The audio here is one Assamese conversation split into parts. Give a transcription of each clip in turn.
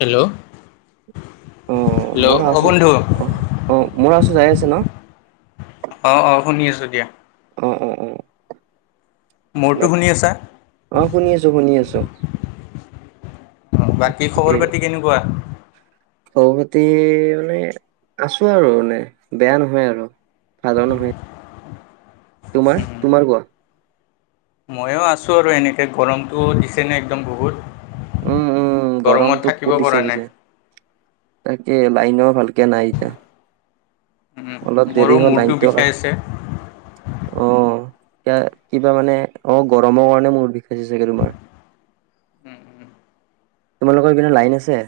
হেল্ল', অ', হেল্ল' মোৰ অ' আছো বন্ধু? অ', অ' মোৰ আৱাজটো যাই আছে ন'? অ', অ' শুনি আছোঁ দিয়া। অ', অ', অ'। মোৰটো বাক শুনি আছা? অ' শুনি আছোঁ শুনি আছোঁ। বাকী খবৰ পাতি কেনেকুৱা? খবৰ পাতি মানে আছোঁ আৰু মানে, বেয়া নহয় আৰু। নাজানো বে, তোমাৰ তোমাৰ কোৱা? ময়ো আছোঁ আৰু এনেকে গৰমটো দিছেনে একদম বহুত। উম, উম, গৰমত গৰমতটো থাকিব বহুত দিছে পৰা নাই পিছে, তাকে লাইন' ভালকে নাই এতিয়া। অলপ দেৰি মোৰো হ'ল মূৰটো লাইনটো বিষাই আছে। অ' এয়া কিবা মানে অ' গৰমৰ কাৰণে মূৰ বিষায় চাগে তোমাৰ। তোমালোকৰ পিনে লাইন আছে?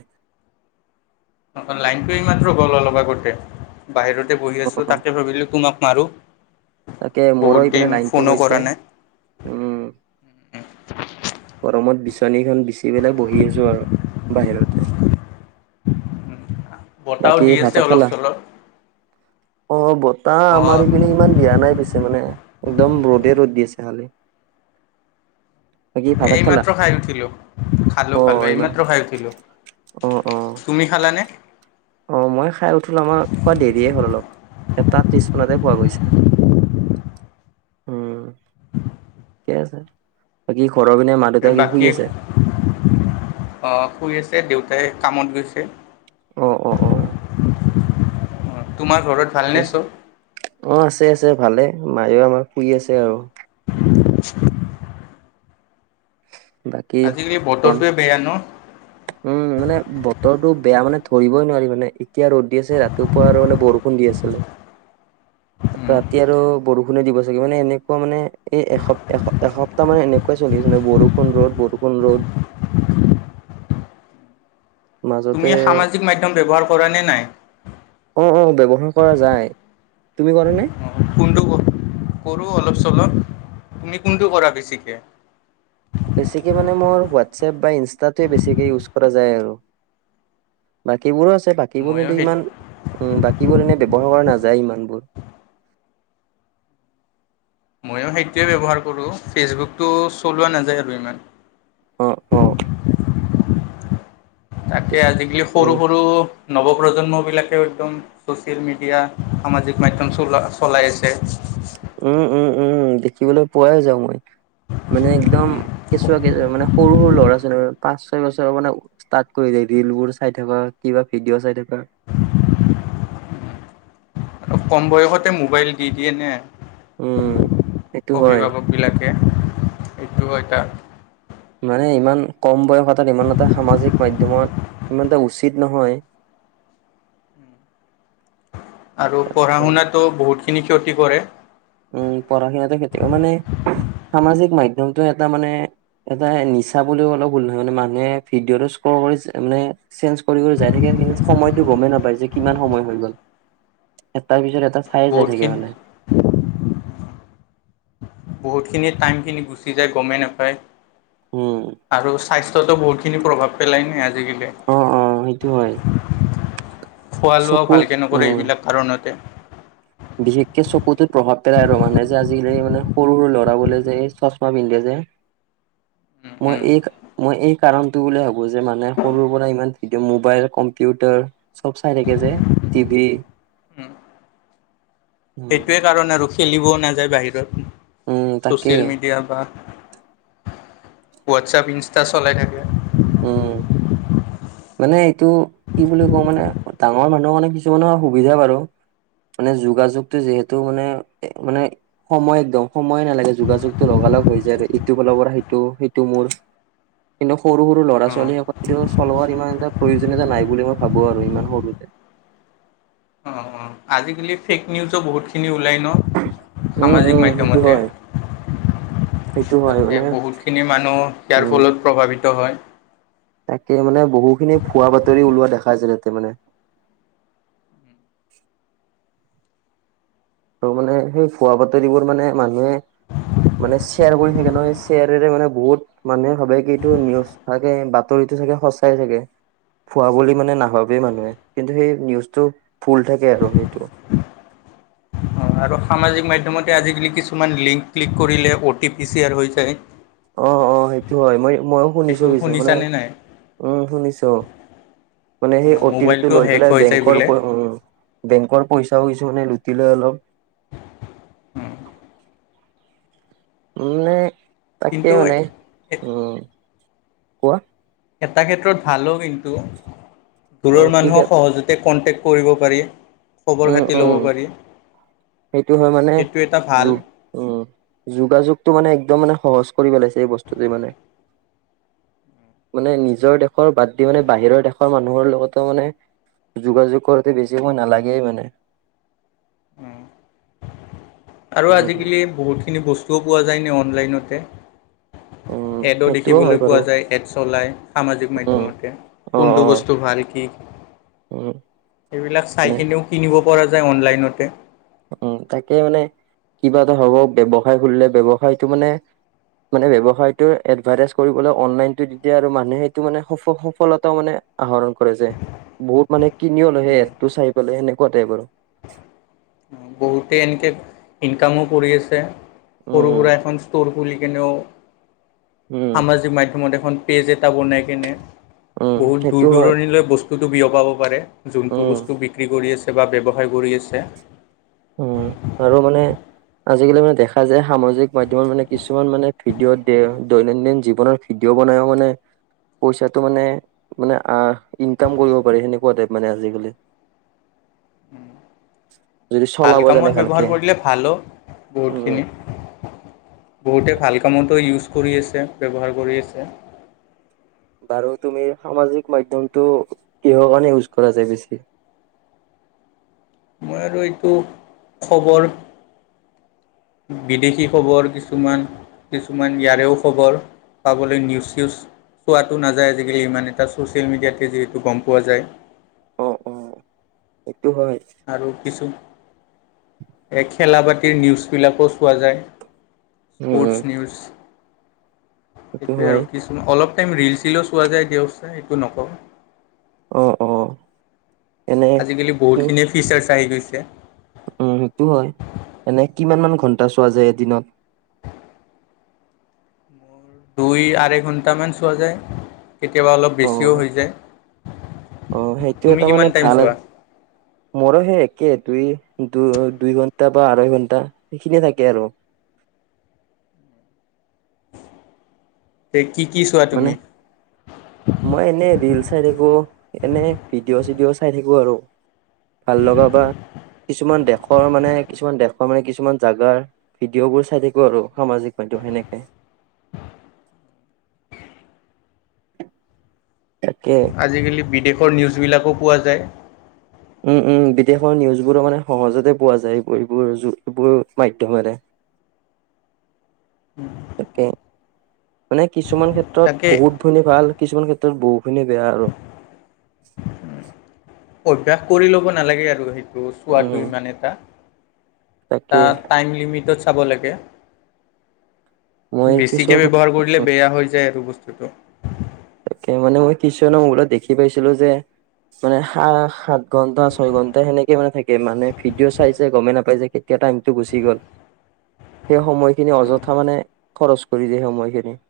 লাইনটো এইমাত্ৰ গ'ল অলপ আগতে, বাহিৰতে বহি আছোঁ অ', তাকে ভাবিলোঁ তোমাক মাৰোঁ, তাকে মোৰো বহুত ইপিনে দিন লাইনটো ফোনো গৈছে কৰা নাই। উম, গৰমত বিচনীখন বিচি পেলাই বহি আছো আৰু। বাহিৰতে। বতাহও বাকি দি ভাত আছে চাত অলপ খালা? চলপ অ' বতাহ অ আমাৰ ইপিনে ইমান দিয়া নাই পিছে, মানে একদম ৰ'দে ৰ'দ দি আছে খালি। বাকী ভাত চাত খালা এইমাত্ৰ খাই উঠিলোঁ। খালো অ খালো, ইমান এইমাত্ৰ খাই উঠিলো। অ', অ'। অ' মই খাই উঠিলোঁ, আমাৰ খোৱা দেৰিয়ে হ'ল অলপ এটা ত্ৰিশ মিনতে খোৱা গৈছে। উম। ঠিকে আছে। বাকী ঘৰৰ পিনে মাক বাকী, শুই আছে, দেউতাই কামত গৈছে। অ', অ', অ'। অ' তোমাৰ ঘৰত ঠিকে ভালনে আছে। চব? অ' আছে আছে ভালে, মায়ও আমাৰ শুই আছে আৰু। [inaudible] বাকী আজিকালি বন বতৰটোৱে বেয়া উম, ন'? মানে বতৰটো বেয়া মানে ধৰিবই নোৱাৰি মানে এতিয়া ৰ'দ দি আছে, ৰাতিপুৱা আৰু মানে বৰষুণ দি আছিলে। [inaudible] ৰাতি আৰু বৰষুণে দিব চাগে, মানে এনেকুৱা মানে এই এস এ, এসপ তামানে এনেকুৱাই চলিছে যেনে বৰষুণ ৰ'দ, বৰষুণ ৰ'দ। তুমি মাজতে সামাজিক মাধ্যম ব্যৱহাৰ কৰা নে নাই? অ', অ' ব্যৱহাৰ কৰা যায়। তুমি কৰা নে? কোনটো কৰোঁ অলপ চলপ, তুমি কোনটো কৰা বেছিকৈ? বেছিকে মানে মোৰ হোৱাটছএপ বা ইনষ্টাটোৱে বেছিকে ইউজ কৰা যায় আৰু। বাকীবোৰো আছে বাকীবোৰ ময়ো কিন্তু সেই ইমান উম বাকীবোৰ এনে ব্যৱহাৰ কৰা নাযায় ইমানবোৰ। ময়ো সেইটোৱে ব্যৱহাৰ কৰোঁ, ফেচবুকটো চলোৱা নাযায় আৰু ইমান। অ', অ'। তাকে পিছে আজিকালি সৰু উম সৰু নৱ প্ৰ্জন্ম বিলাকেও একদম চচিয়েল মিডিয়া সামাজিক মাধ্যম চ চলাই আছে। উম, উম, উম, উম দেখিবলৈ পোৱাই যাও মই, মানে একদম কেঁচুৱা কেুৱা মানে সৰু সৰু ল'ৰা ছোৱালী পাঁচ ছয় বছৰৰ মানে ষ্টাৰ্ট কৰিলে ৰীল বোৰ চাই থকা, কিবা ভিডিঅ' চাই থকা কম বয়সতে মোবাইল দি দিয়ে ন উম সেইটো হয় অভিভাৱক বিলাকে, এইটো এটা মানে ইমান কম বয়স তাত ইমান এটা সামাজিক মাধ্যমত ইমান এটা উচিত নহয়। আৰু পঢ়া শুনাতো বহুতখিনি ক্ষতি কৰে। উম পঢ়া শুনাতে ক্ষতি মানে? সামাজিক মাধ্যমটো এটা মানে এটা নিচা বুলিও অলপ ভুল নহয়। মানে মানুহে ভিডিঅ'টো স্ক কৰি মানে চেঞ্জ কৰি কৰি যাই থাকে কি সময়টো গমেই নাপায় যে কিমান সময় হৈ গ'ল। এটাৰ পিছত এটা চাইে যাই থাকে বহুতখিনি মানে। বহুতখিনি টাইমখিনি গুচি যায় গমেই নাপায়। উম আৰু স্বাস্থ্যতো বহুতিনি প্ৰভাৱ পেলাইনে। আজিকালি অ', অ' সেইটো হয়। খোৱা লোৱাও চকুত ভালকে নকৰে উম এইবিলাক কাৰণতে। বিশেষকে চকুতোত প্ৰভাৱ পেলাই আৰু মানে, যে আজিকালি মানে সৰু সৰু ল'ৰা বোলে যে এই চছমা পিন্ধে যে। [unintelligible] উম মোৰ উম এক মই এই কাৰণটো বুলি ভাবো। যে মানে সৰুৰ পৰা ইমান ভিডিঅ মোবাইল কম্পিউটাৰ চব চাই থাকে যে, টিভি উম উম সেইটোৱে কাৰণ আৰু, খেলিবও নাযায় বাহিৰত, উম তাকে ছচিয়েল মিডিয়া বা হোৱাটছআপ ইনষ্টা চলাই থাকে। উম [unintelligible] মানে এইটো কি বুলি কওঁ, মানে ডাঙৰ মানুহৰ মানে কিছুমানৰ সুবিধা বাৰু মানে যোগাযোগটো যিহেতু মানে মানে সময় একদম সময়ে নালাগে যোগাযোগটো লগালগ হৈ যায়, ইটো ফালৰ পৰা সেইটো সেইটো মোৰ কিন্তু সৰু ৰু ল'ৰা অঁ ছোৱালী সকলেটো চলোৱাৰ ইমান এটা প্ৰয়োজনীয়তা নাই বুলি মই ভাবো আৰু ইমান সৰুতে। অঁ অঁ আজিকালি ফে'ক নিউজো বহুতখিনি ওলায় ন উম সামাজিক উম সেইটো মাধ্যমতে? হয় সেইটো হয় তাকে মানে বহুতখিনি মানুহ ইয়াৰ উম ফলত প্ৰভাৱিত হয়। তাকে মানে বহুখিনি ভুৱা বাতৰি ওলোৱা দেখা যায় তাতে মানে। আৰু মানে সেই ভুৱা বাতৰিবোৰ মানে মানুহে মানে শ্বেয়াৰ কৰি থাকে নহয়, শ্বেয়াৰৰে মানে বহুত মানুহে ভবে কি এইটো নিউজ থাকে বাতৰিটো চাগে সঁচাই থাকে। ভুৱা বুলি মানে নাভাবেই মানুহে, কিন্তু সেই নিউজটো ভুল থাকে আৰু সেইটো। অ' আৰু সামাজিক মাধ্যমতে আজিকালি কিছুমান লিংক ক্লিক কৰিলে অ' টি পি শ্বেয়াৰ হৈ যায়। অ', অ' সেইটো হয় মই ময়ো সেইটো শুনিছো পিছে মানে শুনিছানে নাই? উম শুনিছো। মানে সেই অ' টি পি টো মোবাইলটো লৈ হেক পেলাই হৈ যায় বেংকৰ বোলে। বেংকৰ পইচাওঁ কিছুমানে লুটি লয়, অলপ মানে তাকে কিন্তু মানে উম কোৱা? এটা ক্ষেত্ৰত ভালো কিন্তু, উম দূৰৰ ঠিক মানুহক আছে সহজতে কণ্টেক্ট কৰিব পাৰি, খবৰ উম খাতি ল'ব উম পাৰি, সেইটো হয় মানে সেইটো এটা যো ভাল। উম, যোগাযোগতটো মানে একদম মানে সহজ কৰি পেলাইছে এই বস্তুটোৱে মানে। মানে নিজৰ দেশৰ বাদ দি মানে বাহিৰৰ দেশৰ মানুহৰ লগতো মানে। যোগাযোগ কৰোতে বেছি সময় নালাগেই মানে। আৰু উম আজিকালি বহুতখিনি বস্তুও পোৱা যায়নে অনলাইনতে। উম এডো সেইটোও হয় দেখিবলৈ বাৰু পোৱা যায়, এডচ ওলায় সামাজিক উম মাধ্যমতে। অ' কোনটো অ' বস্তু ভাল কি উম সেইবিলাক চাই নে কিনেও কিনিব পৰা যায় অনলাইনতে। উম, তাকে মানে কিবা এটা হ'ব ব্যৱসায় খুলিলে, ব্যৱসায়তটো মানে মানে ব্যৱসায়টো এডভাৰটাইজ কৰিবলৈ অনলাইনতটো দি দিয়ে আৰু মানুহে সেইটো মানে স সফলতা মানে আহৰণ কৰে যে, বহুত মানে কিনিও লয়, সেই এডতটো চাই পেলাই সেনেকুৱা টাইপ আৰু। বহুতেই এনেকৈ ইনকামো কৰি আছে, সৰু উম, সুৰা এখন ষ্ট'ল। খুলি কেনেও উম, সামাজিক মাধ্যমত এখন পেজ এটা বনাই কেনে। উম, বহুত সেইটো দূৰ হয় দূৰণিলৈ বস্তুতটো বিয়পাব পাৰে, যোনটো উম, বস্তু বিক্ৰী কৰি আছে। বা ব্যৱসায় কৰি আছে। উম, আৰু মানে। আজিকালি মানে দেখা যায়। সামাজিক মাধ্যমত মানে কিছুমান মানে ভিডিঅ' দৈনন্দিন জীৱনত। ভিডিঅ' বনাই মানে পইচাটো মানে মানে আ ইনকাম কৰিব পাৰি। সেনেকুৱা টাইপ মানে আজিকালি। যদি চলাব জানে আলিকামত ভালকে ব্যৱহাৰ কৰিলে। ভালো উম, বহুতখিনি বহুতে ভাল কামতো ইউজ কৰি আছে, ব্যৱহাৰ কৰি আছে। বাৰু তুমি সামাজিক মাধ্যম টো কিহৰ কাৰণে ইউজ কৰা যায় বেছি। মই আৰু এইটো খবৰ বিদেশী খবৰ কিছুমান। কিছুমান ইয়াৰেও খবৰ পাবলৈ নিউজ চিউজ। চোৱাটো নাযায়। আজিকালি ইমান এটা ছ'চিয়েল মিডিয়াত যিহেতু গ'ম পোৱা যায়। অ' অ' সেইটো হয়। আৰু কিছু। এই খেলা পাতিৰ নিউজবিলাকো চোৱা যায়। উম, স্পৰ্টছ নিউজ। সেইটো সেইটোৱে আৰু হয় কিছোন অলপ টাইম ৰিল চিলো চোৱা যায় দিয়কচোন, সেইটো নকওঁ। অ' অ' এনে আজিকালি কি বহুতখিনিয়ে ফিচাৰ্ছ আহি গৈছে। উম, সেইটো হয়, এনে কিমান মান ঘণ্টা চোৱা যায় এদিনত। মোৰৰ দুই আঢ়ৈ ঘণ্টামান চোৱা যায়। কেতিয়াবা অলপ বেছিও অ', হৈ যায়। অ', তুমি কিমান টাইম চোৱা? মোৰ হে একে দুই দু দুই ঘন্টা বা আঢ়ৈ ঘণ্টা সেইখিনিয়ে থাকে আৰু। এই কি কি চোৱা মানে তুমি? মই এনেই ৰিল চাই থাকো, এনে ভিডিঅ' চিডিঅ' চাই থাকো আৰু। ভাল লগা বা কিছুমান দেশৰ মানে, কিছুমান দেশৰ মানে কিছুমান জাগাৰ। ভিডিঅ' বোৰ চাই থাকো আৰু সামাজিক মাধ্যম সেনেকে। তাকে আজিকালি বিদেশৰ নিউজ বিলাকো পোৱা যায়। উম, উম, বিদেশৰ নিউজবোৰো মানে সহজতে পোৱা যায় এইোৰ এইবোৰ এইবোৰ মাধ্যমেৰে। [unintelligible] তাকে, মানে কিছুমান ক্ষেত্ৰত তাকে বহুত মানে ভাল। কিছুমান ক্ষেত্ৰত বহুখিনি বেয়া আৰু। অভ্যাস কৰি ল'ব নালাগে আৰু সেইটো আৰু চোৱাটো উম ইমান এটা তাকে এটা টাইম লিমিটেত চাব লাগে। মই বেছিকে কিছুমান ব্যৱহাৰ কৰিলে বেয়া হৈ যায় আৰু বস্তুটো। মানে মই কিছুমানৰ মোবাইল ত দেখি পাইছিলো যে। মানে স, সাত ঘণ্টা ছয় ঘণ্টা সেনেকে মানে থাকে মানুহে ভিডিঅ' চাইছে গমেই নাপাইছে কেইটা টাইমটো গুচি গ'ল। [unintelligible] সেই সময়খিনি অয'থা মানে খৰচ কৰি দিয়ে সেই সময়খিনি।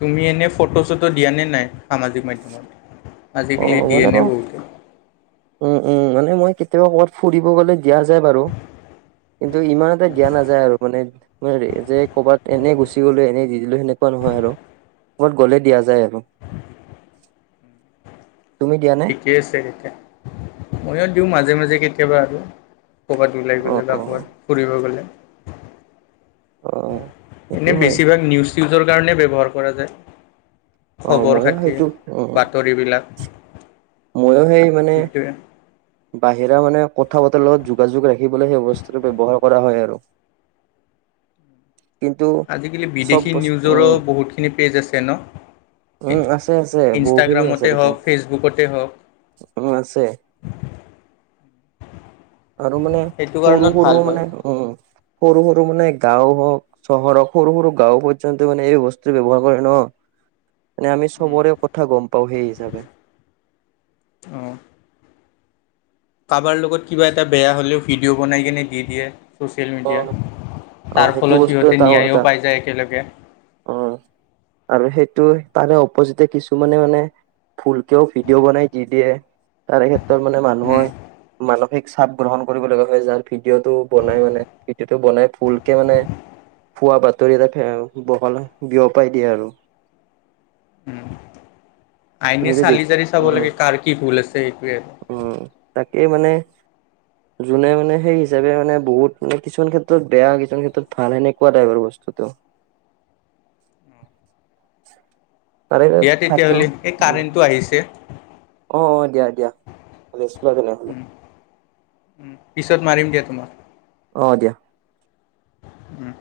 তুমি এনেই ফটো চটো দিয় নে নাই সামাজিক মাধ্যমত, অ আজিকালি দিয়ে মানে ন মোক বহুতে। উম, উম, মানে মই কেতিয়াবা ক'ৰবাত ফুৰিব গ'লে দিয়া যায় বাৰু। কিন্তু ইমান এটা দিয়া নাযায় আৰু মানে। যে ক'ৰবাত এনে গুচি গ'লো এনে দি দিলো সেনেকুৱা নহয় আৰু। ক'ত গ'লে দিয়া যায় আৰু। [unintelligible] তুমি দিয়ান ঠিকে আছে এতিয়া, ময়ো দিওঁ মাজে মাজে কেতিয়াবা আৰু। ক'ৰবাত ওলাই অ গ'লে বা অ ক'ৰবাত ফুৰিব গ'লে। অ সেইটো এনেই হয় বেছিভাগ নিউজ চউজৰ কাৰণে ব্যৱহাৰ কৰা যায়। অ খবৰ ময়ো খাতি সেইটো বাতৰিবিলাক। মইো সেই মানে, সেইটোৱে বাহিৰা মানে। কথা বতৰা লগত যোগাযোগ ৰাখিবলৈ সেই বস্তুটো ব্যৱহাৰ কৰা হয় আৰু। কিন্তু আজিকালি চব বিদেশী বস্তু নিউজৰো উম বহুতখিনি পেজ আছে ন। উম আছে আছে বহুখিনি ইনষ্টাগ্ৰামতে হ'ওক ফেচবুকতে হ'ওক। অ, আছে। আৰু মানে সেইটো সৰু কাৰণত সৰু ভাল হয়। মানে উম, সৰু সৰু মানে গাওঁ হ'ওক। চহৰৰ সৰু সৰু গাঁও পৰ্যন্ত মান এই বস্তু ব্যৱহাৰ কৰে ন। মানে আমি চবৰে কথা গম পাওঁ সেই হিচাপে। অ, কাবাৰ লগত কিবা এটা বেয়া হ'লেও ভিডিঅ' বনাই কিনে দি দিয়ে। ছ'চিয়েল মিডিয়াত অ তাৰ সেইটো ফলত বস্তু সিহঁতে এটা ন্যায়ো এটা পাই যায় একেলগে। অ আৰু সেইটো তাৰে অপজিতে কিছুমানে মানে। ফুলকেও ভিডিঅ বনাই দি দিয়ে তাৰে ক্ষেত্ৰত মানে উম মানুহৰ মানসিক। চাপ গ্ৰহণ কৰিব লগা হয় যাৰ ভিডিঅ' টো বনাই মানে ভিডিঅ'টো বনাই ফুলকে মানে। খোৱা বাতৰি এটা বহল বিয়পাই দিয়ে আৰু। উম, আইনে তুমিতো দেখি চালি-জাৰি চাব উম লাগে কাৰ কি ভুল আছে সেইটোৱে আৰু। উম, তাকে মানে। যোনে মে সেই হিচাপে মানে বহুত মানে কিছুমান ক্ষেত্ৰত বেয়া, কিছুমান ক্ষেত্ৰত ভাল হেনেক [unintelligible] তাৰে দিয়া থাকেও তেতিয়াহ'লে এই উম, কাৰেণ্টটো আহিছে। অ, অ, দিয়া দিয়া, ৰেছ লোৱা তেনে হ'লে। উম, উম, পিছত মাৰিম দিয়া তোমাক। অ, দিয়া। উম,